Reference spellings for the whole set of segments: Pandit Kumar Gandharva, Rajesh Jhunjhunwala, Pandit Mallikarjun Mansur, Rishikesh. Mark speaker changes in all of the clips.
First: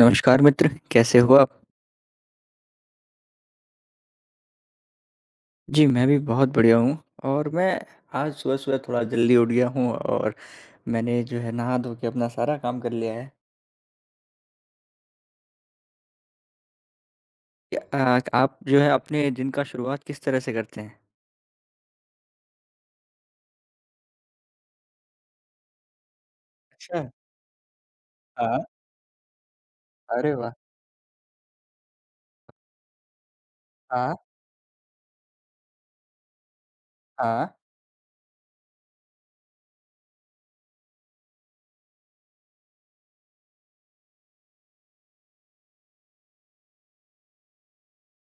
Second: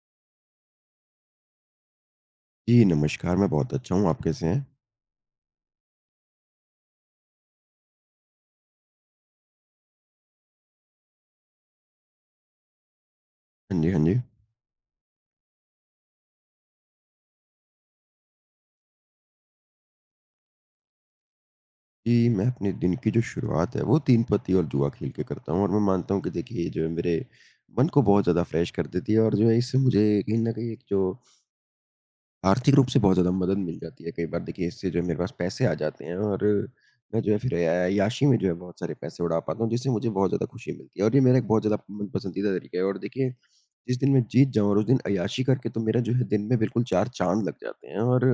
Speaker 1: नमस्कार मित्र, कैसे हो आप?
Speaker 2: जी, नमस्कार, मैं बहुत अच्छा हूँ, आप कैसे हैं?
Speaker 1: जी, मैं भी बहुत बढ़िया हूँ और मैं आज सुबह-सुबह थोड़ा जल्दी उठ गया हूँ और मैंने जो है नहा-धो के अपना सारा काम कर लिया है।
Speaker 2: हाँ जी, हाँ जी।
Speaker 1: क्या आप जो है अपने दिन का शुरुआत किस तरह से करते हैं?
Speaker 2: जी, मैं अपने दिन की जो शुरुआत है, वो तीन पत्ती और जुआ खेल के करता हूँ और मैं मानता हूँ कि देखिए, ये जो है
Speaker 1: अच्छा,
Speaker 2: मेरे मन को बहुत ज़्यादा
Speaker 1: हाँ,
Speaker 2: फ्रेश कर देती है और जो है इससे मुझे
Speaker 1: अरे
Speaker 2: कहीं
Speaker 1: वाह!
Speaker 2: न कहीं एक जो आर्थिक रूप से बहुत ज़्यादा मदद मिल जाती है।
Speaker 1: हाँ,
Speaker 2: कई बार देखिए इससे जो है मेरे पास पैसे आ जाते हैं और मैं जो है
Speaker 1: हाँ,
Speaker 2: फिर अय्याशी में जो है बहुत सारे पैसे उड़ा पाता हूँ, जिससे मुझे बहुत ज़्यादा खुशी मिलती है और ये मेरा एक बहुत ज़्यादा मन पसंदीदा तरीका है। और देखिए, जिस दिन मैं जीत जाऊँ और उस दिन अय्याशी करके तो मेरा जो है दिन में बिल्कुल 4 चाँद लग जाते हैं। और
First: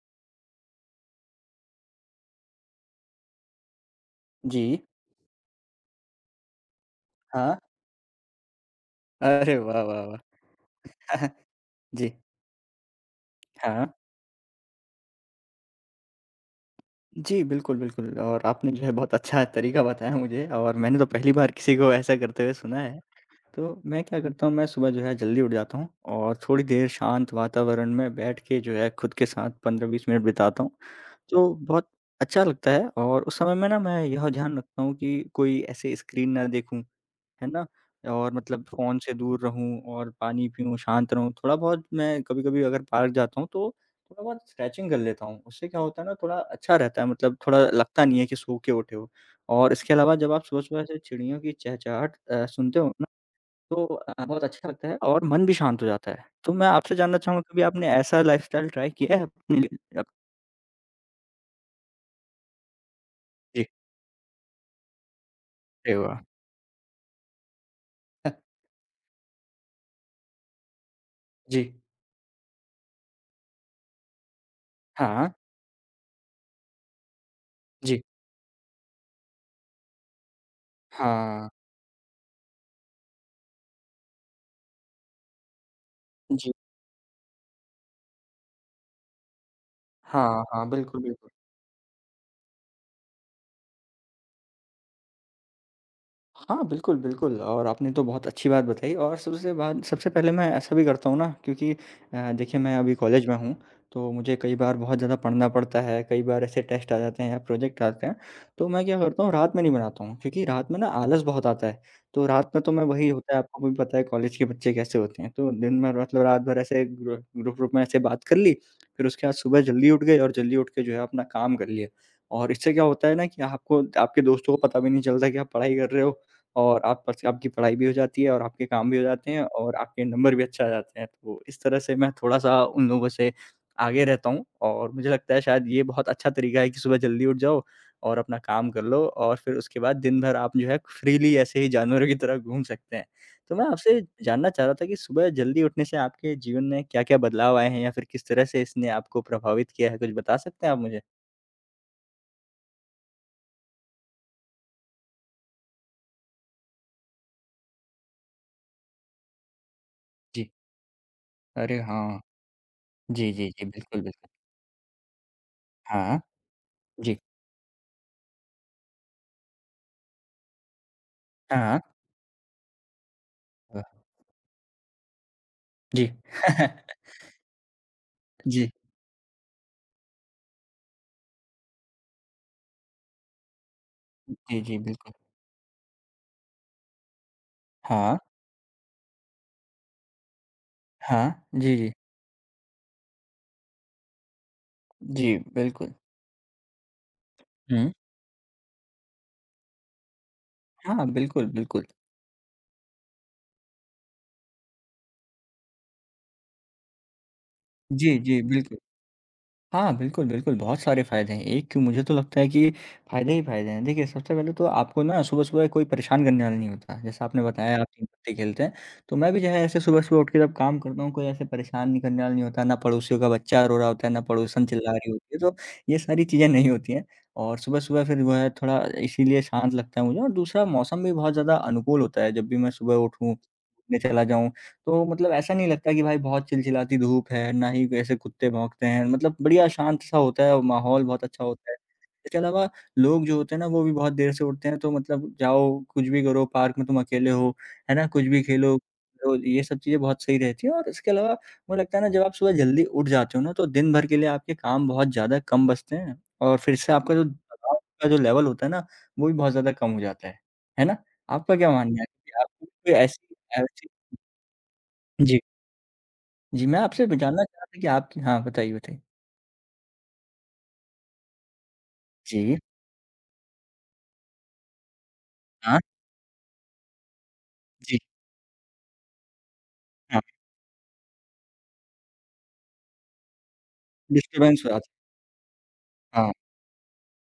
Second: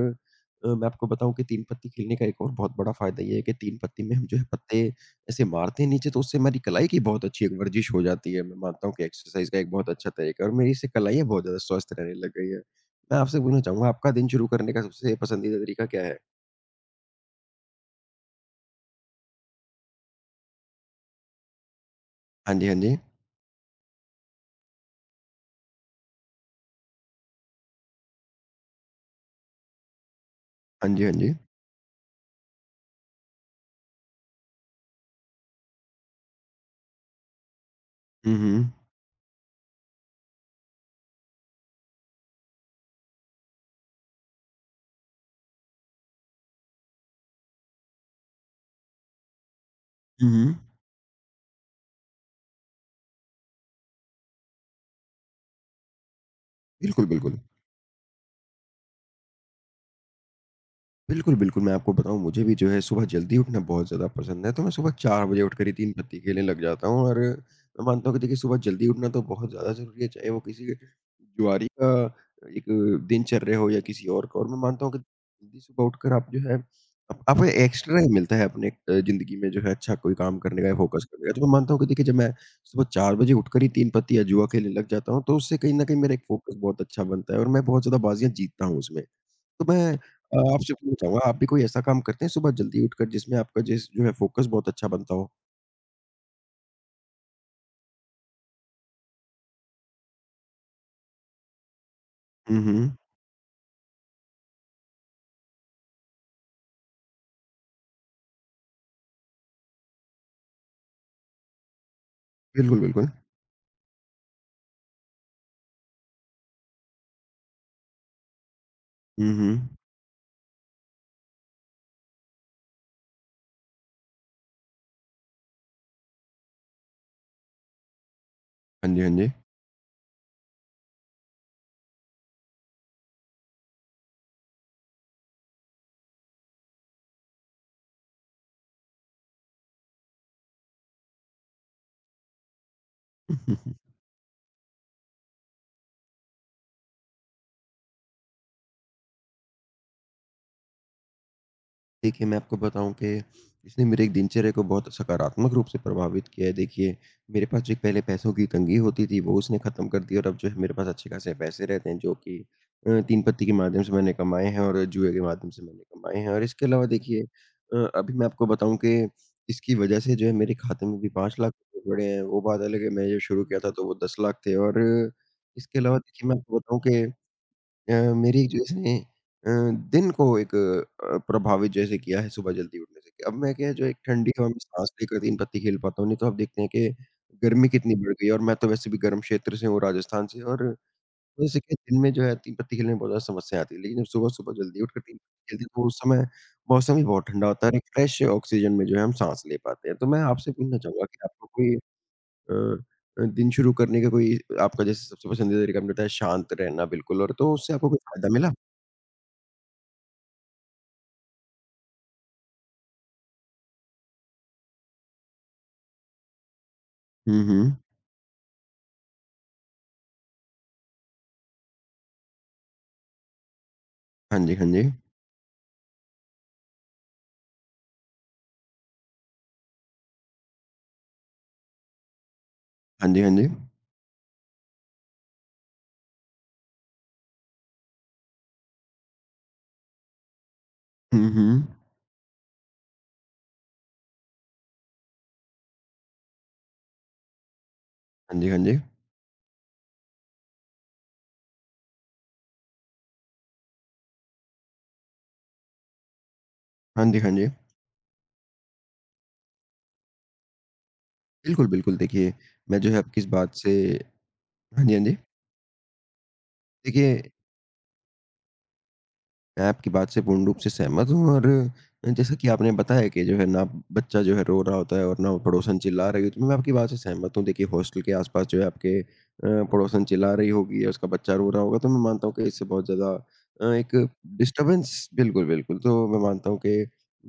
Speaker 2: मैं आपको बताऊँ कि तीन पत्ती खेलने का एक और बहुत बड़ा फ़ायदा ये है कि तीन पत्ती में हम जो है
Speaker 1: जी,
Speaker 2: पत्ते ऐसे मारते हैं नीचे, तो उससे हमारी कलाई की बहुत अच्छी एक
Speaker 1: हाँ,
Speaker 2: वर्जिश हो जाती है। मैं मानता हूँ कि एक्सरसाइज़
Speaker 1: अरे
Speaker 2: का एक
Speaker 1: वाह,
Speaker 2: बहुत
Speaker 1: वाह,
Speaker 2: अच्छा तरीका है और मेरी
Speaker 1: वाह!
Speaker 2: इससे कलाइयाँ बहुत ज़्यादा स्वस्थ
Speaker 1: जी,
Speaker 2: रहने लग गई है। मैं आपसे पूछना
Speaker 1: हाँ।
Speaker 2: चाहूँगा, आपका दिन शुरू करने का सबसे पसंदीदा तरीका क्या है?
Speaker 1: जी, बिल्कुल, बिल्कुल और आपने जो है बहुत अच्छा तरीका बताया मुझे और मैंने तो पहली बार किसी को ऐसा करते हुए
Speaker 2: हाँ जी, हाँ
Speaker 1: सुना
Speaker 2: जी।
Speaker 1: है। तो मैं क्या करता हूँ, मैं सुबह जो है जल्दी उठ जाता हूँ और थोड़ी देर शांत वातावरण में बैठ के जो है खुद के साथ 15-20 मिनट बिताता हूँ।
Speaker 2: हाँ जी, हाँ जी।
Speaker 1: तो बहुत अच्छा लगता है और उस समय में ना मैं यह ध्यान रखता हूँ कि कोई ऐसे स्क्रीन ना देखूँ, है ना? और
Speaker 2: हुँ,
Speaker 1: मतलब
Speaker 2: हुँ।
Speaker 1: फ़ोन से दूर रहूँ और पानी पीऊँ, शांत रहूँ। थोड़ा बहुत मैं कभी-कभी अगर पार्क जाता हूँ तो थोड़ा बहुत स्ट्रेचिंग कर लेता हूँ। उससे क्या होता है ना थोड़ा अच्छा रहता है मतलब थोड़ा लगता नहीं है कि सो के उठे हो। और इसके अलावा
Speaker 2: हुँ,
Speaker 1: जब आप
Speaker 2: हुँ।
Speaker 1: सुबह-सुबह ऐसे चिड़ियों की चहचहाट सुनते हो तो बहुत अच्छा लगता है और मन भी शांत हो जाता है। तो मैं आपसे
Speaker 2: बिल्कुल,
Speaker 1: जानना
Speaker 2: बिल्कुल।
Speaker 1: चाहूँगा कभी आपने ऐसा लाइफ़स्टाइल ट्राई किया है अपने लिए? अप
Speaker 2: बिल्कुल, बिल्कुल, मैं आपको बताऊँ, मुझे भी जो है सुबह जल्दी उठना
Speaker 1: जी,
Speaker 2: बहुत ज़्यादा पसंद है, तो मैं सुबह 4 बजे उठकर ही 3
Speaker 1: अरे वाह!
Speaker 2: पत्ती खेलने लग जाता हूँ और मैं मानता हूँ कि देखिए सुबह जल्दी उठना तो बहुत ज़्यादा ज़रूरी है, चाहे वो किसी
Speaker 1: जी,
Speaker 2: जुआरी का एक दिनचर्या हो या किसी और का। और मैं मानता हूँ कि
Speaker 1: हाँ,
Speaker 2: जल्दी सुबह उठकर आप जो है आप आपको एक्स्ट्रा
Speaker 1: जी,
Speaker 2: ही मिलता है अपने ज़िंदगी में जो है अच्छा कोई काम करने का या फ़ोकस करने का। तो
Speaker 1: हाँ,
Speaker 2: मैं मानता हूँ कि देखिए जब मैं सुबह 4 बजे उठकर ही 3 पत्ती या जुआ खेलने लग जाता हूँ, तो उससे कहीं न कहीं मेरा एक
Speaker 1: जी,
Speaker 2: फ़ोकस बहुत अच्छा बनता है और मैं बहुत ज़्यादा बाज़ियाँ जीतता हूँ उसमें। तो मैं
Speaker 1: हाँ, हाँ,
Speaker 2: आपसे पूछना
Speaker 1: बिल्कुल,
Speaker 2: चाहूँगा,
Speaker 1: बिल्कुल।
Speaker 2: आप भी कोई ऐसा काम करते हैं सुबह जल्दी उठकर जिसमें आपका जिस जो है फ़ोकस बहुत अच्छा बनता हो?
Speaker 1: हाँ, बिल्कुल, बिल्कुल और आपने तो बहुत अच्छी बात बताई और सबसे पहले मैं ऐसा भी करता हूँ ना क्योंकि देखिए
Speaker 2: हुँ,
Speaker 1: मैं अभी
Speaker 2: हुँ।
Speaker 1: कॉलेज में हूँ, तो मुझे कई बार बहुत ज़्यादा पढ़ना पड़ता है, कई बार ऐसे टेस्ट आ जाते हैं या प्रोजेक्ट आते हैं, तो मैं क्या करता हूँ रात में नहीं बनाता हूँ क्योंकि रात में ना आलस बहुत आता है। तो रात में तो
Speaker 2: बिल्कुल,
Speaker 1: मैं वही
Speaker 2: बिल्कुल।
Speaker 1: होता है आपको भी पता है कॉलेज के बच्चे कैसे होते हैं, तो दिन भर मतलब रात भर ऐसे ग्रुप-व्रुप में ऐसे बात कर ली, फिर उसके
Speaker 2: हुँ,
Speaker 1: बाद सुबह
Speaker 2: हुँ।
Speaker 1: जल्दी उठ गए और जल्दी उठ के जो है अपना काम कर लिया। और इससे क्या होता है ना कि आपको आपके दोस्तों को पता भी नहीं चलता कि आप पढ़ाई कर रहे हो और आप पर्स आपकी पढ़ाई भी हो जाती है और आपके काम
Speaker 2: हाँ
Speaker 1: भी
Speaker 2: जी,
Speaker 1: हो
Speaker 2: हाँ
Speaker 1: जाते
Speaker 2: जी।
Speaker 1: हैं और आपके नंबर भी अच्छे आ जाते हैं। तो इस तरह से मैं थोड़ा-सा उन लोगों से आगे रहता हूँ और मुझे लगता है शायद ये बहुत अच्छा तरीका है कि सुबह जल्दी उठ जाओ और अपना काम कर लो और फिर उसके बाद दिन भर आप जो है फ्रीली ऐसे ही जानवरों की तरह घूम सकते हैं। तो मैं आपसे जानना चाह रहा था कि सुबह जल्दी उठने से आपके जीवन में क्या-क्या बदलाव आए हैं या फिर किस तरह से इसने आपको प्रभावित किया है? कुछ बता सकते हैं आप मुझे?
Speaker 2: देखिए, मैं आपको बताऊँ कि इसने मेरे एक दिनचर्या को बहुत सकारात्मक रूप से प्रभावित किया है। देखिए, मेरे पास जो एक पहले पैसों की तंगी होती थी, वो उसने ख़त्म कर दी और अब
Speaker 1: जी।
Speaker 2: जो है मेरे पास अच्छे खासे पैसे
Speaker 1: अरे
Speaker 2: रहते हैं, जो
Speaker 1: हाँ।
Speaker 2: कि तीन
Speaker 1: जी,
Speaker 2: पत्ती
Speaker 1: जी,
Speaker 2: के
Speaker 1: जी।
Speaker 2: माध्यम से
Speaker 1: बिल्कुल,
Speaker 2: मैंने
Speaker 1: बिल्कुल।
Speaker 2: कमाए हैं और जुए के माध्यम से मैंने कमाए
Speaker 1: हाँ।
Speaker 2: हैं। और इसके अलावा
Speaker 1: जी।
Speaker 2: देखिए अभी मैं आपको बताऊँ कि इसकी वजह से जो है मेरे खाते में भी 5 लाख
Speaker 1: हाँ।
Speaker 2: रुपए पड़े हैं। वो बात अलग है, मैं जब शुरू किया था, तो वो 10 लाख थे। और इसके अलावा
Speaker 1: जी।
Speaker 2: देखिए, मैं आपको बताऊँ कि अ, मेरी जो
Speaker 1: जी।
Speaker 2: इसने अ, दिन को एक प्रभावित जैसे किया है सुबह जल्दी उठने से। अब मैं क्या है जो एक ठंडी हवा में
Speaker 1: जी, जी,
Speaker 2: साँस
Speaker 1: बिल्कुल।
Speaker 2: लेकर दिन भर खेल पाता हूँ, नहीं तो आप देखते हैं कि गर्मी कितनी बढ़
Speaker 1: हाँ,
Speaker 2: गई है और मैं तो वैसे भी गर्म क्षेत्र से हूँ, राजस्थान से। और
Speaker 1: हाँ।
Speaker 2: जैसे
Speaker 1: जी,
Speaker 2: कि
Speaker 1: जी।
Speaker 2: दिन में जो है तीन पत्ती खेलने में बहुत ज़्यादा समस्या आती है। लेकिन जब सुबह-सुबह जल्दी उठकर तीन
Speaker 1: जी,
Speaker 2: पत्ती खेलते हैं, तो
Speaker 1: बिल्कुल।
Speaker 2: उस समय मौसम भी बहुत ठंडा होता है और एक
Speaker 1: हुँ।
Speaker 2: फ्रेश ऑक्सीजन में जो है हम साँस ले पाते हैं। तो मैं आपसे पूछना
Speaker 1: हाँ,
Speaker 2: चाहूँगा कि
Speaker 1: बिल्कुल,
Speaker 2: आपको कोई
Speaker 1: बिल्कुल।
Speaker 2: अ दिन शुरू करने का कोई आपका जैसे सबसे पसंदीदा तरीका आपने बताया शांत रहना बिल्कुल, और तो उससे आपको कोई
Speaker 1: जी,
Speaker 2: फ़ायदा
Speaker 1: जी,
Speaker 2: मिला?
Speaker 1: बिल्कुल। हाँ, बिल्कुल, बिल्कुल, बहुत सारे फ़ायदे हैं। एक क्यों मुझे तो लगता है कि फ़ायदे ही फ़ायदे हैं। देखिए, सबसे पहले तो आपको ना सुबह-सुबह कोई परेशान करने वाला नहीं होता। जैसा आपने
Speaker 2: हुँ, हुँ।
Speaker 1: बताया आप तीन पत्ते खेलते हैं, तो मैं भी जो है ऐसे सुबह-सुबह उठ के जब काम करता हूँ, कोई ऐसे परेशान नहीं करने वाला नहीं होता, ना पड़ोसियों का बच्चा रो रहा होता है, ना
Speaker 2: हाँ जी,
Speaker 1: पड़ोसन
Speaker 2: हाँ जी।
Speaker 1: चिल्ला रही होती है, तो ये सारी चीज़ें नहीं होती हैं। और सुबह-सुबह फिर वो है थोड़ा इसीलिए शांत लगता है मुझे और दूसरा मौसम भी बहुत ज़्यादा अनुकूल होता है। जब भी मैं सुबह
Speaker 2: हाँ जी, हाँ
Speaker 1: उठूँ,
Speaker 2: जी।
Speaker 1: घूमने चला जाऊँ तो मतलब ऐसा नहीं लगता कि भाई बहुत चिलचिलाती धूप है, ना ही ऐसे कुत्ते भौंकते हैं, मतलब बढ़िया शांत-सा होता है, और माहौल बहुत
Speaker 2: हुँ,
Speaker 1: अच्छा
Speaker 2: हुँ।
Speaker 1: होता है। इसके अलावा लोग जो होते हैं ना, वो भी बहुत देर से उठते हैं, तो मतलब जाओ, कुछ भी करो, पार्क में तुम अकेले हो, है ना? कुछ
Speaker 2: हाँ
Speaker 1: भी
Speaker 2: जी, हाँ
Speaker 1: खेलो,
Speaker 2: जी।
Speaker 1: तो ये सब चीज़ें बहुत सही रहती हैं और इसके अलावा मुझे लगता है ना, जब आप सुबह जल्दी उठ जाते हो ना, तो दिन भर के लिए आपके काम बहुत ज़्यादा कम बचते हैं और फिर से
Speaker 2: हाँ
Speaker 1: आपका
Speaker 2: जी,
Speaker 1: जो
Speaker 2: हाँ जी।
Speaker 1: दबाव का जो लेवल होता है ना, वो भी बहुत ज़्यादा कम हो जाता है। है ना? आपका
Speaker 2: बिल्कुल,
Speaker 1: क्या
Speaker 2: बिल्कुल,
Speaker 1: मानना है कि
Speaker 2: देखिए,
Speaker 1: आपको
Speaker 2: मैं जो
Speaker 1: कोई
Speaker 2: है आपकी इस
Speaker 1: ऐसी
Speaker 2: बात से।
Speaker 1: ऐसी
Speaker 2: हाँ जी, हाँ जी।
Speaker 1: जी। जी, मैं आपसे ब
Speaker 2: देखिए,
Speaker 1: जानना चाह रहा था कि आपकी हाँ, बताइए, बताइए?
Speaker 2: मैं आपकी बात से पूर्ण रूप से सहमत हूँ और जैसा कि
Speaker 1: जी,
Speaker 2: आपने बताया कि जो है ना बच्चा जो है रो रहा होता है और ना वो पड़ोसन
Speaker 1: हाँ,
Speaker 2: चिल्ला रही होती है। मैं आपकी बात से सहमत हूँ। देखिए
Speaker 1: जी,
Speaker 2: हॉस्टल के आस-पास जो है आपके पड़ोसन
Speaker 1: हाँ,
Speaker 2: चिल्ला रही होगी या उसका बच्चा रो रहा होगा, तो मैं मानता हूँ कि इससे बहुत ज़्यादा एक
Speaker 1: डिस्टर्बेंस हुआ था।
Speaker 2: डिस्टर्बेंस, बिल्कुल, बिल्कुल। तो मैं
Speaker 1: हाँ,
Speaker 2: मानता हूँ कि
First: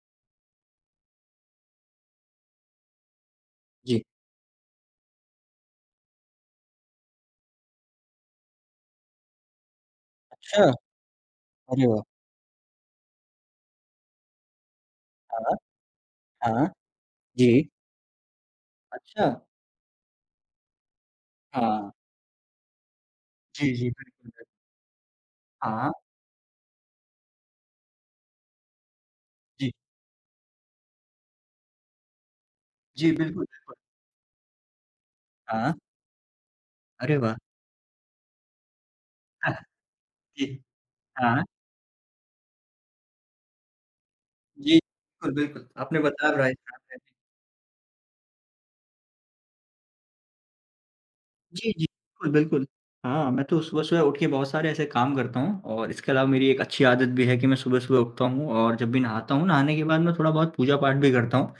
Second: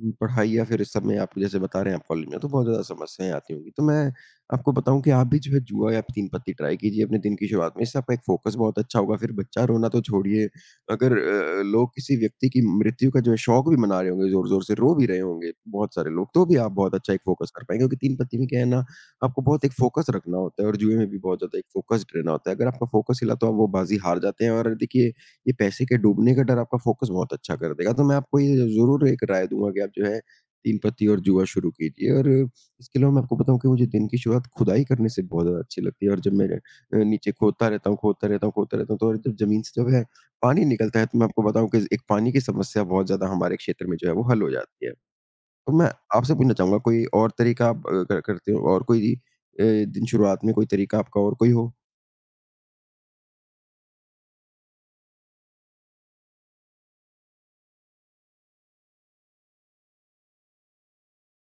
Speaker 2: पढ़ाई या फिर इस सब में आप जैसे बता रहे हैं आप कॉलेज में, तो बहुत ज़्यादा समस्याएँ आती होंगी। तो
Speaker 1: जी,
Speaker 2: मैं आपको बताऊँ कि आप भी जो है जुआ या तीन पत्ती ट्राई कीजिए अपने दिन की शुरुआत में। इससे आपका एक फ़ोकस बहुत अच्छा होगा। फिर बच्चा रोना तो छोड़िए,
Speaker 1: अच्छा,
Speaker 2: अगर
Speaker 1: अरे
Speaker 2: लोग
Speaker 1: वाह!
Speaker 2: किसी व्यक्ति की मृत्यु का जो है शोक भी मना रहे होंगे ज़ोर-ज़ोर से, रो भी रहे होंगे
Speaker 1: हाँ,
Speaker 2: बहुत सारे लोग, तो भी
Speaker 1: हाँ,
Speaker 2: आप बहुत अच्छा एक फ़ोकस कर
Speaker 1: जी,
Speaker 2: पाएँगे, क्योंकि 3 पत्ती में क्या है ना,
Speaker 1: अच्छा,
Speaker 2: आपको बहुत एक फ़ोकस रखना होता है और जुए में भी बहुत ज़्यादा एक
Speaker 1: हाँ,
Speaker 2: फ़ोकस्ड रहना होता है। अगर आपका फ़ोकस हिला, तो आप वो
Speaker 1: जी, जी,
Speaker 2: बाज़ी हार
Speaker 1: बिल्कुल,
Speaker 2: जाते
Speaker 1: बिल्कुल,
Speaker 2: हैं और देखिए, ये पैसे
Speaker 1: हाँ,
Speaker 2: के डूबने का डर आपका फ़ोकस बहुत अच्छा कर देगा। तो मैं आपको ये ज़रूर एक राय दूँगा
Speaker 1: जी,
Speaker 2: कि आप जो है 3 पत्ती और जुआ शुरू कीजिए। और इसके
Speaker 1: जी,
Speaker 2: अलावा मैं आपको
Speaker 1: बिल्कुल,
Speaker 2: बताऊँ कि
Speaker 1: बिल्कुल,
Speaker 2: मुझे दिन की शुरुआत खुदाई करने से बहुत ज़्यादा
Speaker 1: हाँ,
Speaker 2: अच्छी लगती है और जब मैं
Speaker 1: अरे
Speaker 2: नीचे
Speaker 1: वाह!
Speaker 2: खोदता रहता हूँ, खोदता रहता हूँ, खोदता रहता हूँ, तो और जब
Speaker 1: हाँ,
Speaker 2: ज़मीन से जो है
Speaker 1: जी,
Speaker 2: पानी निकलता है, तो मैं आपको
Speaker 1: हाँ,
Speaker 2: बताऊँ कि एक पानी की समस्या बहुत ज़्यादा हमारे क्षेत्र में जो है वो हल हो
Speaker 1: जी,
Speaker 2: जाती है।
Speaker 1: बिल्कुल, बिल्कुल,
Speaker 2: तो मैं
Speaker 1: आपने बता
Speaker 2: आपसे
Speaker 1: रहा
Speaker 2: पूछना चाहूँगा
Speaker 1: है।
Speaker 2: कोई और तरीका आप अ, क करते हो, और कोई दिन शुरुआत में कोई तरीका आपका और कोई
Speaker 1: जी,
Speaker 2: हो?
Speaker 1: जी। बिल्कुल, बिल्कुल। हाँ, मैं तो सुबह-सुबह उठ के बहुत सारे ऐसे काम करता हूँ और इसके अलावा मेरी एक अच्छी आदत भी है कि मैं सुबह-सुबह उठता हूँ और जब भी नहाता हूँ, नहाने के बाद मैं थोड़ा-बहुत पूजा-पाठ भी करता हूँ।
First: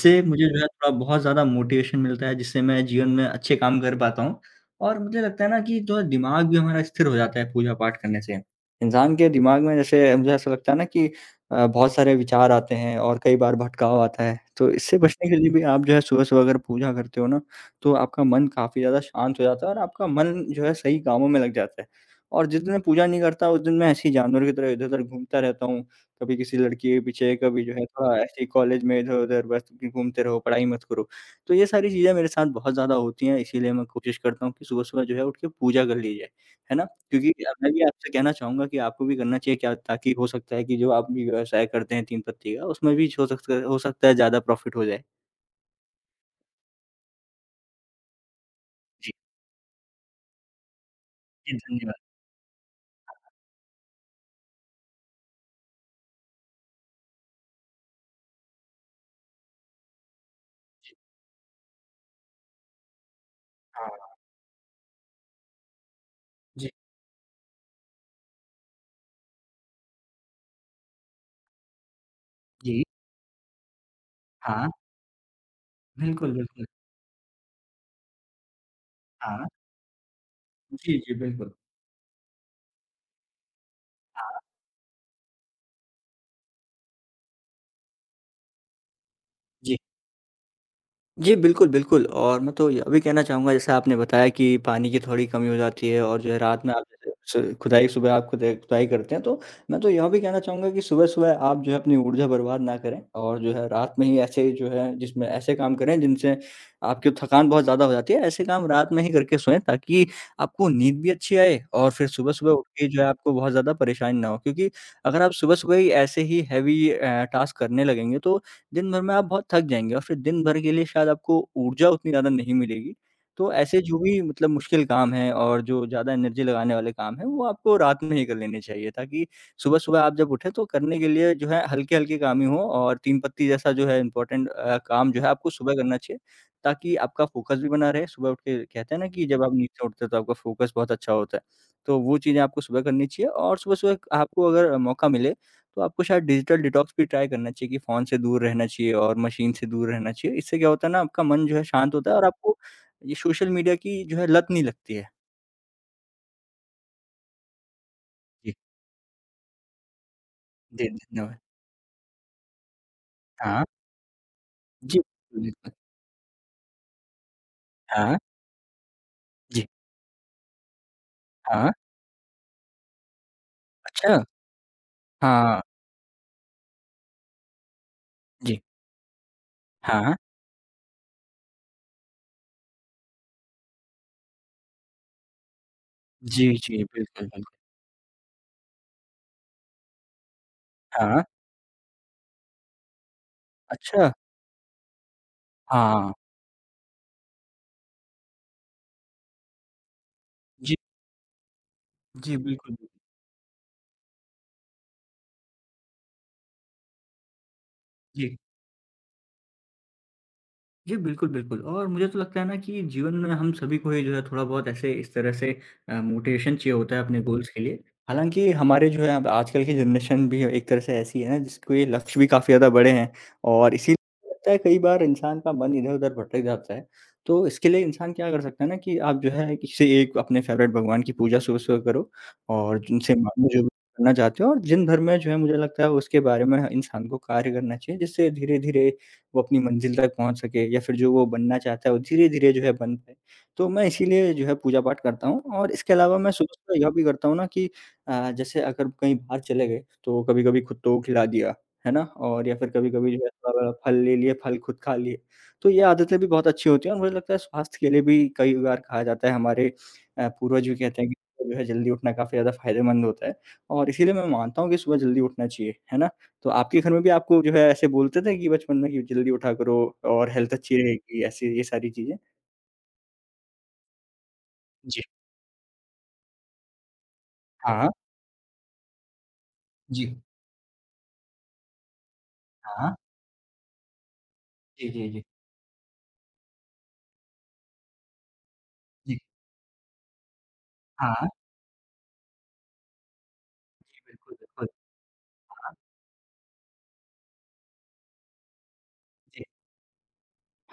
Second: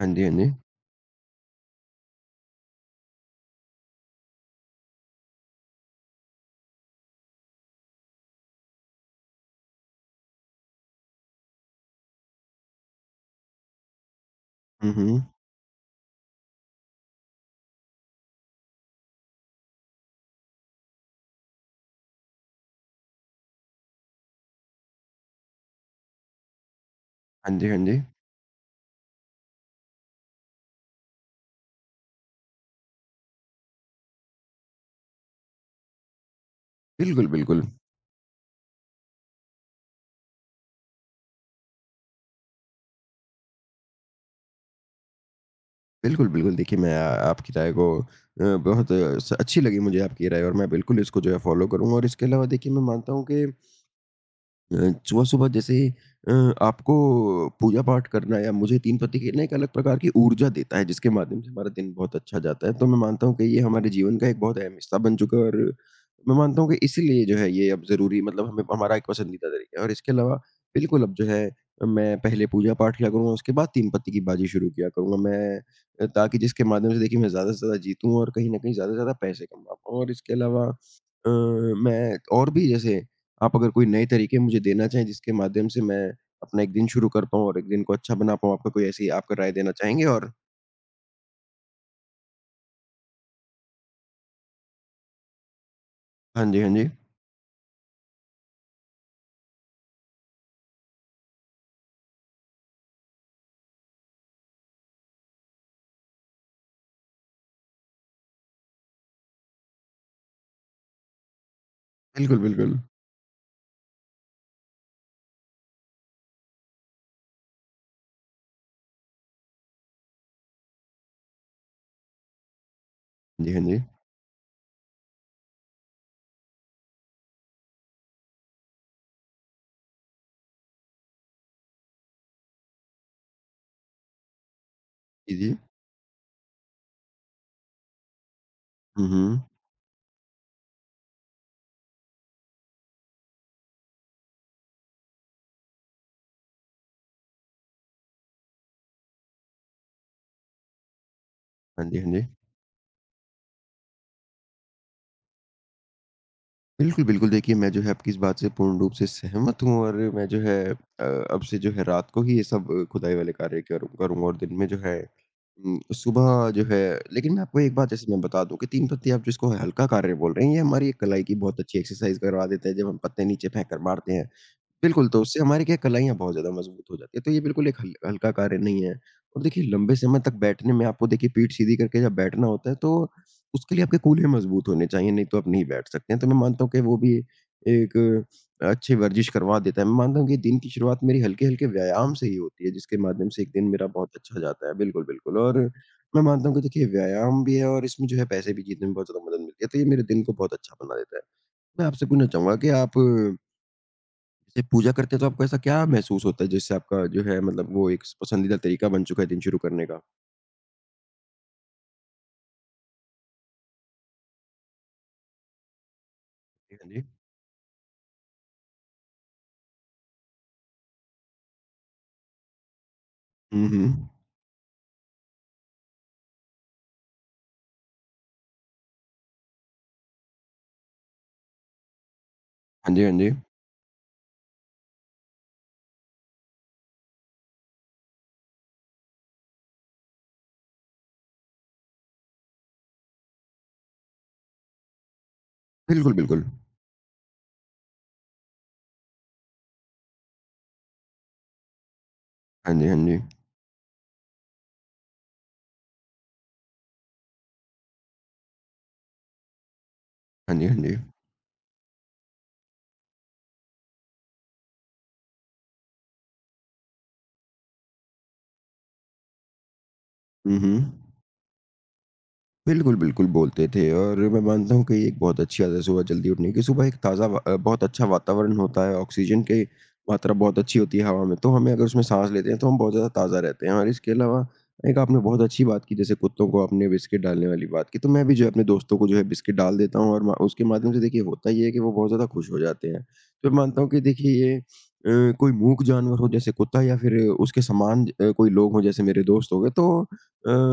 Speaker 2: हाँ जी, हाँ
Speaker 1: मुझे
Speaker 2: जी।
Speaker 1: जो है थोड़ा बहुत ज़्यादा मोटिवेशन मिलता है, जिससे मैं जीवन में अच्छे काम कर पाता हूँ और मुझे लगता है ना कि जो दिमाग भी हमारा स्थिर हो जाता है पूजा-पाठ करने से। इंसान के दिमाग में जैसे मुझे ऐसा लगता है ना कि बहुत सारे विचार आते हैं और कई बार भटकाव आता है, तो
Speaker 2: हुँ,
Speaker 1: इससे
Speaker 2: हुँ।
Speaker 1: बचने के लिए भी आप जो है सुबह-सुबह अगर पूजा करते हो ना तो आपका मन काफ़ी ज़्यादा शांत हो जाता है और आपका मन जो है सही कामों में लग जाता है। और जिस दिन मैं पूजा नहीं करता उस दिन मैं ऐसे ही जानवर की तरह इधर-उधर घूमता रहता हूँ। कभी किसी लड़की के पीछे,
Speaker 2: हाँ
Speaker 1: कभी
Speaker 2: जी,
Speaker 1: जो
Speaker 2: हाँ
Speaker 1: है
Speaker 2: जी।
Speaker 1: थोड़ा ऐसे ही कॉलेज में इधर-उधर बस घूमते रहो, पढ़ाई मत करो। तो ये सारी चीज़ें मेरे साथ बहुत ज़्यादा होती हैं इसीलिए मैं कोशिश करता हूँ कि सुबह-सुबह जो है उठ के पूजा कर ली जाए। है ना?
Speaker 2: बिल्कुल,
Speaker 1: क्योंकि
Speaker 2: बिल्कुल।
Speaker 1: मैं भी आपसे कहना चाहूँगा कि आपको भी करना चाहिए क्या ताकि हो सकता है कि जो आप भी व्यवसाय करते हैं 3 पत्ती का उसमें भी हो सकता है ज़्यादा प्रॉफ़िट हो जाए।
Speaker 2: बिल्कुल, बिल्कुल, देखिए मैं आ आपकी राय को बहुत
Speaker 1: जी।
Speaker 2: अ, स अच्छी लगी मुझे आपकी राय और मैं बिल्कुल इसको जो है
Speaker 1: जी,
Speaker 2: फ़ॉलो
Speaker 1: धन्यवाद।
Speaker 2: करूँगा। और इसके अलावा देखिए मैं मानता हूँ कि सुबह-सुबह जैसे अ, आपको पूजा-पाठ करना या मुझे 3 पत्ती खेलना एक अलग प्रकार की ऊर्जा देता है,
Speaker 1: जी।
Speaker 2: जिसके माध्यम से हमारा दिन बहुत अच्छा जाता है। तो मैं मानता हूँ कि ये हमारे
Speaker 1: हाँ,
Speaker 2: जीवन का एक बहुत अहम हिस्सा बन चुका है। और मैं मानता
Speaker 1: जी।
Speaker 2: हूँ कि इसीलिए जो है ये अब ज़रूरी मतलब हमें, हमारा एक पसंदीदा तरीका है। और इसके अलावा बिल्कुल अब जो है मैं पहले
Speaker 1: जी,
Speaker 2: पूजा-पाठ किया करूँगा, उसके बाद 3 पत्ती की बाजी
Speaker 1: हाँ।
Speaker 2: शुरू किया करूँगा मैं,
Speaker 1: बिल्कुल,
Speaker 2: ताकि जिसके
Speaker 1: बिल्कुल।
Speaker 2: माध्यम से देखिए मैं ज़्यादा से ज़्यादा जीतूँ और कहीं न कहीं ज़्यादा से ज़्यादा
Speaker 1: हाँ।
Speaker 2: पैसे कमा पाऊँ। और इसके अलावा
Speaker 1: जी, जी, बिल्कुल।
Speaker 2: मैं और भी जैसे आप अगर कोई नए तरीके
Speaker 1: हाँ।
Speaker 2: मुझे देना चाहें जिसके माध्यम से मैं अपना एक दिन शुरू कर पाऊँ और एक दिन को अच्छा बना पाऊँ, आपका कोई ऐसी आपका राय देना
Speaker 1: जी।
Speaker 2: चाहेंगे? और
Speaker 1: जी, बिल्कुल, बिल्कुल और मैं तो यह भी कहना चाहूँगा जैसे आपने बताया कि पानी की थोड़ी कमी हो जाती है और जो है
Speaker 2: हाँ जी,
Speaker 1: रात
Speaker 2: हाँ
Speaker 1: में आप
Speaker 2: जी।
Speaker 1: जैसे स खुदाई सुबह आप खुदाई खुदाई करते हैं, तो मैं तो यह भी कहना चाहूँगा कि सुबह-सुबह आप जो है अपनी ऊर्जा बर्बाद ना करें और जो है रात में ही ऐसे जो है जिसमें ऐसे काम करें जिनसे आपकी थकान बहुत ज़्यादा हो जाती है, ऐसे काम रात में ही करके सोएँ ताकि आपको नींद भी अच्छी आए और फिर
Speaker 2: बिल्कुल,
Speaker 1: सुबह-सुबह उठ
Speaker 2: बिल्कुल। हाँ
Speaker 1: के जो है आपको बहुत ज़्यादा परेशानी ना हो। क्योंकि अगर आप सुबह-सुबह ही ऐसे ही हैवी टास्क करने लगेंगे तो दिन भर में आप बहुत थक जाएँगे और फिर दिन भर के लिए शायद आपको ऊर्जा उतनी ज़्यादा नहीं मिलेगी। तो
Speaker 2: जी, हाँ जी।
Speaker 1: ऐसे जो भी मतलब मुश्किल काम हैं और जो ज़्यादा एनर्जी लगाने वाले काम हैं, वो आपको रात में ही कर लेने चाहिए ताकि सुबह-सुबह आप जब उठें तो करने के लिए जो है हल्के-हल्के काम ही हों और तीन पत्ती जैसा जो है इम्पोर्टेंट काम जो है
Speaker 2: जी,
Speaker 1: आपको
Speaker 2: जी।
Speaker 1: सुबह करना चाहिए ताकि आपका फ़ोकस भी बना रहे। सुबह उठ के कहते हैं ना
Speaker 2: हुँ,
Speaker 1: कि जब
Speaker 2: हुँ।
Speaker 1: आप नींद से उठते हो तो आपका फ़ोकस बहुत अच्छा होता है। तो वो चीज़ें आपको सुबह करनी चाहिए और सुबह-सुबह आपको अगर मौका मिले तो आपको शायद डिजिटल डिटॉक्स भी ट्राई करना चाहिए कि फ़ोन से दूर रहना चाहिए और मशीन से दूर रहना चाहिए। इससे क्या होता है ना आपका मन जो है
Speaker 2: हाँ
Speaker 1: शांत
Speaker 2: जी,
Speaker 1: होता
Speaker 2: हाँ
Speaker 1: है और
Speaker 2: जी।
Speaker 1: आपको ये सोशल मीडिया की जो है लत नहीं लगती है।
Speaker 2: बिल्कुल, बिल्कुल, देखिए मैं जो है आपकी इस बात से
Speaker 1: जी,
Speaker 2: पूर्ण रूप से सहमत हूँ और मैं जो है
Speaker 1: जी धन्यवाद।
Speaker 2: अब से जो है रात को ही ये सब खुदाई वाले कार्य
Speaker 1: हाँ,
Speaker 2: करूँगा, और दिन में जो है
Speaker 1: जी, बिल्कुल।
Speaker 2: सुबह जो है, लेकिन मैं आपको एक बात जैसे
Speaker 1: हाँ,
Speaker 2: मैं बता दूँ कि 3 पत्ती आप जिसको
Speaker 1: जी,
Speaker 2: हल्का कार्य बोल रहे हैं, ये हमारी एक कलाई की बहुत
Speaker 1: हाँ,
Speaker 2: अच्छी एक्सरसाइज़ करवा देता है जब हम पत्ते नीचे फेंक कर मारते
Speaker 1: अच्छा,
Speaker 2: हैं। बिल्कुल, तो उससे
Speaker 1: हाँ,
Speaker 2: हमारी क्या कलाइयाँ बहुत ज़्यादा मज़बूत हो जाती हैं, तो ये बिल्कुल एक हल हल्का कार्य
Speaker 1: जी,
Speaker 2: नहीं है। और देखिए लंबे
Speaker 1: हाँ,
Speaker 2: समय तक बैठने में आपको देखिए पीठ सीधी करके जब बैठना होता है, तो उसके लिए आपके कूल्हे मज़बूत होने चाहिए, नहीं तो आप नहीं बैठ सकते हैं। तो मैं
Speaker 1: जी,
Speaker 2: मानता हूँ कि
Speaker 1: जी,
Speaker 2: वो भी
Speaker 1: बिल्कुल, बिल्कुल।
Speaker 2: एक अच्छी वर्जिश करवा देता है। मैं मानता हूँ कि दिन की शुरुआत मेरी
Speaker 1: हाँ,
Speaker 2: हल्के-हल्के व्यायाम से ही होती है, जिसके माध्यम से एक दिन मेरा
Speaker 1: अच्छा,
Speaker 2: बहुत अच्छा जाता है। बिल्कुल, बिल्कुल। और
Speaker 1: हाँ,
Speaker 2: मैं मानता हूँ कि देखिए व्यायाम भी है और इसमें जो है पैसे भी जीतने में बहुत ज़्यादा मदद मिलती है, तो ये मेरे दिन को बहुत
Speaker 1: जी,
Speaker 2: अच्छा बना देता है। मैं आपसे पूछना
Speaker 1: जी,
Speaker 2: चाहूँगा कि
Speaker 1: बिल्कुल,
Speaker 2: आप
Speaker 1: बिल्कुल।
Speaker 2: जैसे पूजा करते हैं तो आपको ऐसा क्या महसूस होता है जिससे आपका जो है मतलब वो एक
Speaker 1: जी।
Speaker 2: पसंदीदा तरीका बन चुका है दिन शुरू करने का?
Speaker 1: जी, बिल्कुल, बिल्कुल और मुझे तो लगता है ना कि जीवन में हम सभी को ही जो है थोड़ा-बहुत ऐसे इस तरह से मोटिवेशन चाहिए
Speaker 2: जी, हाँ
Speaker 1: होता है
Speaker 2: जी।
Speaker 1: अपने गोल्स के लिए। हालाँकि हमारे जो है अब आजकल की जनरेशन भी एक तरह से ऐसी है ना जिसको ये लक्ष्य भी काफ़ी ज़्यादा बड़े हैं
Speaker 2: हुँ,
Speaker 1: और इसीलिए
Speaker 2: हुँ।
Speaker 1: मुझे लगता है कई बार इंसान का मन इधर-उधर भटक जाता है। तो इसके लिए इंसान क्या कर सकता है ना कि आप जो है किसी एक अपने फेवरेट भगवान की पूजा सुबह-सुबह करो और
Speaker 2: हाँ जी, हाँ
Speaker 1: जिनसे
Speaker 2: जी।
Speaker 1: माँगो जो भी करना चाहते हो और दिन भर में जो है मुझे लगता है उसके बारे में इंसान को कार्य करना चाहिए जिससे धीरे-धीरे वो अपनी मंज़िल तक पहुँच सके या फिर जो वो बनना चाहता है, वो धीरे-धीरे जो है बन पाए। तो मैं इसीलिए जो है पूजा-पाठ करता हूँ और इसके
Speaker 2: बिल्कुल,
Speaker 1: अलावा मैं
Speaker 2: बिल्कुल।
Speaker 1: सुबह-सुबह यह भी करता हूँ ना कि जैसे अगर कहीं बाहर चले गए, तो कभी-कभी कुत्तों को खिला दिया, है ना? और या फिर
Speaker 2: हाँ जी, हाँ
Speaker 1: कभी-कभी
Speaker 2: जी।
Speaker 1: जो है थोड़ा-बड़ा फल ले लिए, फल खुद खा लिए। तो ये आदतें भी बहुत अच्छी होती हैं और मुझे लगता है स्वास्थ्य के लिए भी कई बार कहा जाता है हमारे
Speaker 2: हाँ जी,
Speaker 1: पूर्वज भी
Speaker 2: हाँ जी।
Speaker 1: कहते हैं कि सुबह जो है जल्दी उठना काफ़ी ज़्यादा फ़ायदेमंद होता है और इसीलिए मैं मानता हूँ कि सुबह जल्दी उठना चाहिए, है ना? तो आपके घर में भी आपको जो है ऐसे बोलते थे कि बचपन में कि जल्दी उठा करो और हेल्थ
Speaker 2: हुँ,
Speaker 1: अच्छी
Speaker 2: हुँ।
Speaker 1: रहेगी, ऐसी ये सारी चीज़ें?
Speaker 2: बिल्कुल, बिल्कुल बोलते थे और मैं मानता हूँ कि
Speaker 1: जी।
Speaker 2: ये एक बहुत अच्छी आदत है सुबह जल्दी उठने की। सुबह एक ताज़ा व बहुत
Speaker 1: हाँ।
Speaker 2: अच्छा वातावरण होता है, ऑक्सीजन की
Speaker 1: जी।
Speaker 2: मात्रा बहुत अच्छी होती है हवा में, तो हमें अगर उसमें साँस लेते हैं तो हम बहुत
Speaker 1: हाँ।
Speaker 2: ज़्यादा ताज़ा रहते हैं और इसके अलावा
Speaker 1: जी,
Speaker 2: एक
Speaker 1: जी,
Speaker 2: आपने
Speaker 1: जी।
Speaker 2: बहुत अच्छी बात की जैसे कुत्तों को आपने बिस्किट डालने वाली बात की, तो मैं भी जो है अपने दोस्तों को जो
Speaker 1: जी।
Speaker 2: है बिस्किट डाल देता हूँ और म उसके माध्यम से देखिए
Speaker 1: हाँ।
Speaker 2: होता ये है कि वो बहुत ज़्यादा खुश हो जाते हैं। तो मैं मानता हूँ
Speaker 1: जी,
Speaker 2: कि देखिए
Speaker 1: बिल्कुल,
Speaker 2: ये
Speaker 1: बिल्कुल।
Speaker 2: कोई
Speaker 1: हाँ।
Speaker 2: मूक जानवर हो जैसे कुत्ता या फिर उसके समान कोई लोग हों जैसे मेरे
Speaker 1: जी।
Speaker 2: दोस्त हो गए तो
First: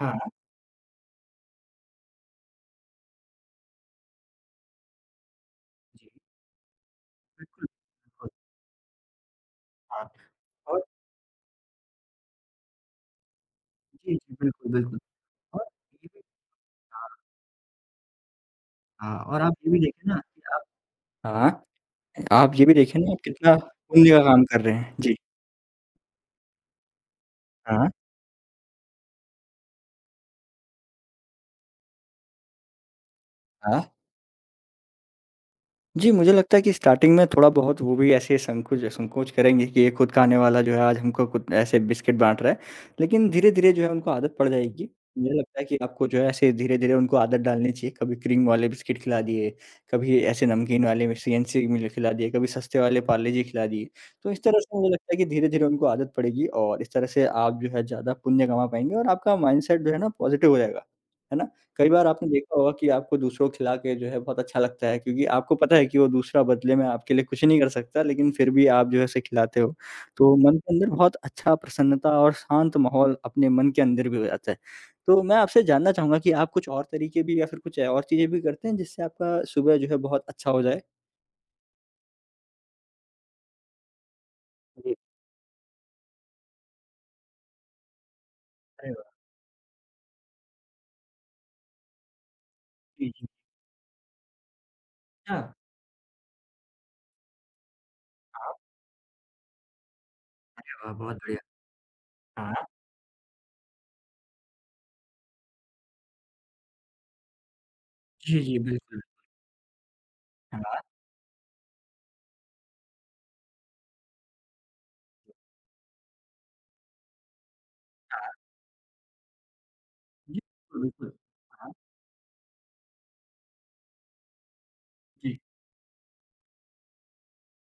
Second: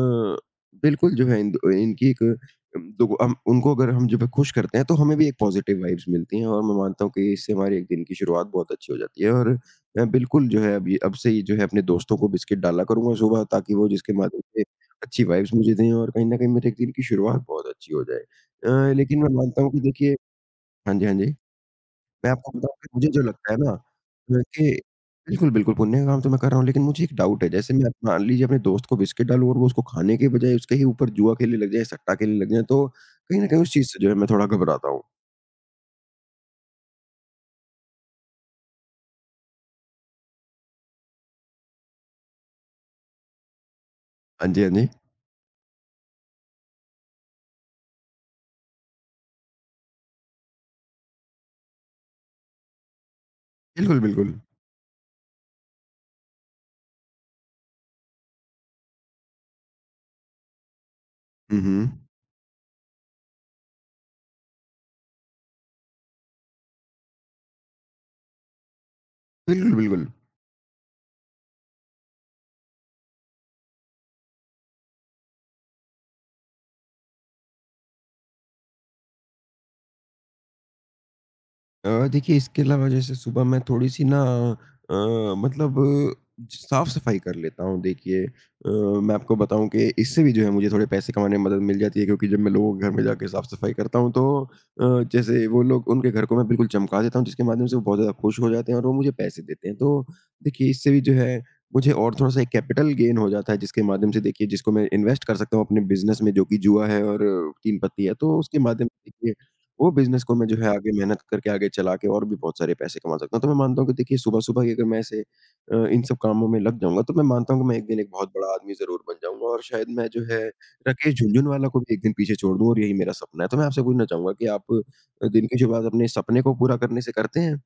Speaker 1: हाँ। हाँ।
Speaker 2: बिल्कुल, जो है इन दो इनकी एक दो हम उनको अगर हम जब खुश करते हैं, तो हमें भी एक पॉज़िटिव वाइब्स
Speaker 1: जी,
Speaker 2: मिलती हैं और मैं मानता हूँ कि इससे
Speaker 1: बिल्कुल,
Speaker 2: हमारे एक दिन की
Speaker 1: बिल्कुल।
Speaker 2: शुरुआत बहुत अच्छी हो जाती है और
Speaker 1: हाँ,
Speaker 2: मैं बिल्कुल जो है
Speaker 1: और
Speaker 2: अब ये अब से ही जो है अपने दोस्तों को बिस्किट डाला करूँगा सुबह ताकि वो जिसके
Speaker 1: जी, जी,
Speaker 2: माध्यम से
Speaker 1: बिल्कुल, बिल्कुल
Speaker 2: अच्छी वाइब्स
Speaker 1: और
Speaker 2: मुझे दें
Speaker 1: ये
Speaker 2: और
Speaker 1: भी
Speaker 2: कहीं न कहीं मेरे एक दिन की
Speaker 1: हाँ,
Speaker 2: शुरुआत बहुत अच्छी हो जाए।
Speaker 1: हाँ
Speaker 2: लेकिन मैं
Speaker 1: और आप
Speaker 2: मानता हूँ
Speaker 1: ये भी
Speaker 2: कि
Speaker 1: देखें
Speaker 2: देखिए
Speaker 1: ना कि आप
Speaker 2: हाँ जी, हाँ जी।
Speaker 1: हाँ,
Speaker 2: मैं
Speaker 1: आप
Speaker 2: आपको
Speaker 1: ये भी
Speaker 2: बताऊँ कि
Speaker 1: देखें
Speaker 2: मुझे
Speaker 1: ना आप
Speaker 2: जो लगता
Speaker 1: कितना
Speaker 2: है ना
Speaker 1: पुण्य का काम कर
Speaker 2: कि
Speaker 1: रहे हैं। जी।
Speaker 2: बिल्कुल, बिल्कुल, पुण्य का काम तो मैं कर रहा हूँ, लेकिन मुझे एक डाउट है, जैसे
Speaker 1: हाँ,
Speaker 2: मैं मान लीजिए अपने दोस्त को बिस्किट डालूँ और वो उसको खाने के बजाय उसके ही ऊपर जुआ खेलने लग जाए, सट्टा खेलने लग जाए, तो कहीं न कहीं उस
Speaker 1: हाँ।
Speaker 2: चीज़ से जो है मैं थोड़ा घबराता हूँ।
Speaker 1: जी, मुझे लगता है कि स्टार्टिंग में थोड़ा बहुत वो भी ऐसे संकोच संकोच करेंगे कि ये खुद खाने वाला जो है आज हमको खुद ऐसे बिस्किट बाँट रहा है। लेकिन धीरे-धीरे जो है उनको आदत पड़
Speaker 2: हाँ जी, हाँ
Speaker 1: जाएगी।
Speaker 2: जी।
Speaker 1: मुझे लगता है कि आपको जो है ऐसे धीरे-धीरे उनको आदत डालनी चाहिए। कभी क्रीम वाले बिस्किट खिला दिए, कभी ऐसे नमकीन वाले में सीएनसी मिल खिला दिए, कभी सस्ते वाले पार्ले जी खिला दिए।
Speaker 2: बिल्कुल,
Speaker 1: तो
Speaker 2: बिल्कुल।
Speaker 1: इस तरह से मुझे लगता है कि धीरे-धीरे उनको आदत पड़ेगी और इस तरह से आप जो है ज़्यादा पुण्य कमा पाएँगे और आपका माइंडसेट जो है ना पॉज़िटिव हो जाएगा। है ना?
Speaker 2: हुँ,
Speaker 1: कई बार
Speaker 2: हुँ।
Speaker 1: आपने देखा होगा कि आपको दूसरों को खिला के जो है बहुत अच्छा लगता है क्योंकि आपको पता है कि वो दूसरा बदले में आपके लिए कुछ नहीं कर सकता, लेकिन फिर भी आप जो है उसे खिलाते
Speaker 2: बिल्कुल,
Speaker 1: हो।
Speaker 2: बिल्कुल।
Speaker 1: तो मन के अंदर बहुत अच्छा प्रसन्नता और शांत माहौल अपने मन के अंदर भी हो जाता है। तो मैं आपसे जानना चाहूँगा कि आप कुछ और तरीके भी या फिर कुछ और चीज़ें भी करते हैं जिससे आपका सुबह जो है बहुत अच्छा हो जाए?
Speaker 2: देखिए इसके अलावा जैसे सुबह मैं थोड़ी-सी ना
Speaker 1: जी,
Speaker 2: मतलब साफ-सफाई कर लेता हूँ देखिए।
Speaker 1: अरे वाह!
Speaker 2: मैं आपको बताऊँ कि इससे भी जो है मुझे थोड़े पैसे कमाने में मदद मिल जाती है क्योंकि जब मैं लोगों के घर में
Speaker 1: जी, जी।
Speaker 2: जाके साफ-सफाई करता हूँ तो
Speaker 1: हाँ,
Speaker 2: जैसे वो लोग उनके घर को मैं बिल्कुल चमका देता हूँ जिसके माध्यम से वो बहुत ज़्यादा खुश हो
Speaker 1: हाँ,
Speaker 2: जाते हैं और वो मुझे पैसे देते हैं। तो देखिए इससे
Speaker 1: वाह!
Speaker 2: भी जो
Speaker 1: बहुत बढ़िया।
Speaker 2: है मुझे और थोड़ा-सा एक
Speaker 1: हाँ,
Speaker 2: कैपिटल गेन हो जाता है जिसके माध्यम से देखिए जिसको मैं इन्वेस्ट कर सकता हूँ अपने बिज़नेस में जो कि जुआ है और तीन पत्ती है।
Speaker 1: जी,
Speaker 2: तो
Speaker 1: जी,
Speaker 2: उसके माध्यम
Speaker 1: बिल्कुल।
Speaker 2: से देखिए वो बिज़नेस को मैं जो है
Speaker 1: हाँ,
Speaker 2: आगे मेहनत करके आगे चला के और भी बहुत सारे पैसे कमा सकता हूँ। तो मैं मानता हूँ कि देखिए सुबह-सुबह ही अगर मैं ऐसे इन सब कामों में लग जाऊँगा तो मैं मानता हूँ कि मैं एक दिन एक बहुत
Speaker 1: हाँ,
Speaker 2: बड़ा आदमी ज़रूर बन जाऊँगा और शायद मैं जो
Speaker 1: जी,
Speaker 2: है
Speaker 1: बिल्कुल, बिल्कुल।
Speaker 2: राकेश झुनझुनवाला
Speaker 1: हाँ,
Speaker 2: को भी एक दिन पीछे छोड़ दूँ और यही मेरा सपना है। तो मैं आपसे पूछना चाहूँगा कि आप
Speaker 1: जी।
Speaker 2: दिन की शुरुआत अपने सपने को पूरा करने से करते हैं?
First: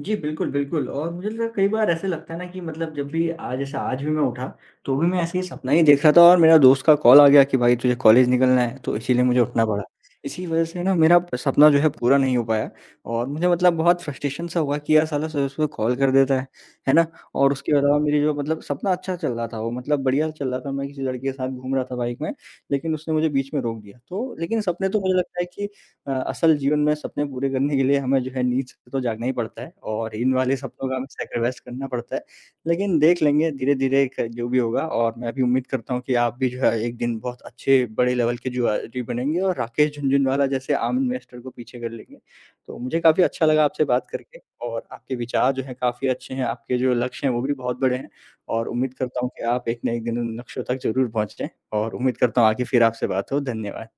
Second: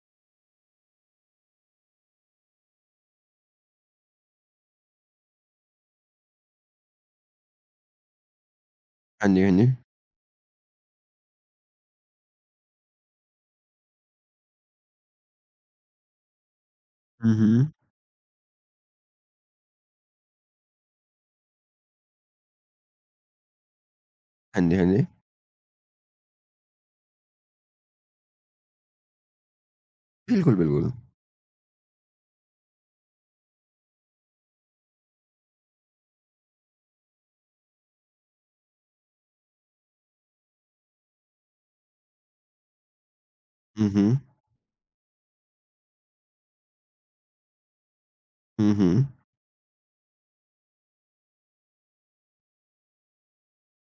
Speaker 1: जी, बिल्कुल, बिल्कुल और मुझे लगा कई बार ऐसे लगता है ना कि मतलब जब भी आज जैसे आज भी मैं उठा, तो भी मैं ऐसे ही सपना ही देख रहा था और मेरा दोस्त का कॉल आ गया कि भाई तुझे कॉलेज निकलना है, तो इसीलिए
Speaker 2: हाँ
Speaker 1: मुझे
Speaker 2: जी, हाँ
Speaker 1: उठना
Speaker 2: जी।
Speaker 1: पड़ा। इसी वज़ह से ना मेरा सपना जो है पूरा नहीं हो पाया और मुझे मतलब बहुत फ्रस्ट्रेशन सा हुआ कि यार साला सुबह सुबह कॉल कर देता है ना?
Speaker 2: हुँ,
Speaker 1: और उसके
Speaker 2: हुँ।
Speaker 1: अलावा मेरी जो मतलब सपना अच्छा चल रहा था वो मतलब बढ़िया चल रहा था, मैं किसी लड़के के साथ घूम रहा था बाइक में, लेकिन उसने मुझे बीच में रोक दिया। तो लेकिन
Speaker 2: हाँ जी, हाँ
Speaker 1: सपने तो
Speaker 2: जी।
Speaker 1: मुझे लगता है कि असल जीवन में सपने पूरे करने के लिए हमें जो है नींद से तो जागना ही पड़ता है और इन वाले
Speaker 2: बिल्कुल,
Speaker 1: सपनों
Speaker 2: बिल्कुल।
Speaker 1: का हमें सैक्रिफाइस करना पड़ता है। लेकिन देख लेंगे धीरे-धीरे क जो भी होगा और मैं भी उम्मीद करता हूँ कि आप भी जो है एक दिन बहुत अच्छे बड़े लेवल के जुआरी बनेंगे और राकेश झुनझुनवाला जैसे आम इन्वेस्टर को पीछे कर लेंगे। तो मुझे काफ़ी अच्छा लगा आपसे
Speaker 2: हुँ,
Speaker 1: बात
Speaker 2: हुँ।
Speaker 1: करके और आपके विचार जो हैं काफ़ी अच्छे हैं, आपके जो लक्ष्य हैं वो भी बहुत बड़े हैं और
Speaker 2: हुँ,
Speaker 1: उम्मीद
Speaker 2: हुँ।
Speaker 1: करता हूँ कि आप एक ना एक दिन उन लक्ष्यों तक ज़रूर पहुँच जाएँ और उम्मीद करता हूँ आगे फिर आपसे बात हो। धन्यवाद।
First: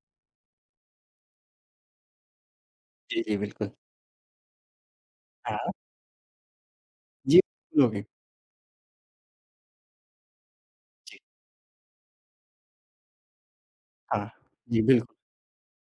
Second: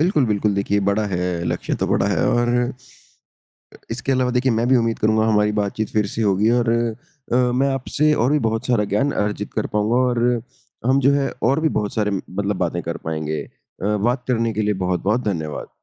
Speaker 2: बिल्कुल, बिल्कुल देखिए बड़ा है, लक्ष्य तो बड़ा है और
Speaker 1: जी, जी, बिल्कुल।
Speaker 2: इसके अलावा देखिए मैं भी उम्मीद करूँगा हमारी
Speaker 1: हाँ।
Speaker 2: बातचीत फिर से होगी और
Speaker 1: जी,
Speaker 2: मैं
Speaker 1: लोगे।
Speaker 2: आपसे और भी बहुत सारा ज्ञान अर्जित कर पाऊँगा और हम जो
Speaker 1: जी,
Speaker 2: है और भी बहुत सारे मतलब बातें कर पाएँगे। बात
Speaker 1: हाँ।
Speaker 2: करने के लिए
Speaker 1: जी, बिल्कुल।
Speaker 2: बहुत-बहुत धन्यवाद।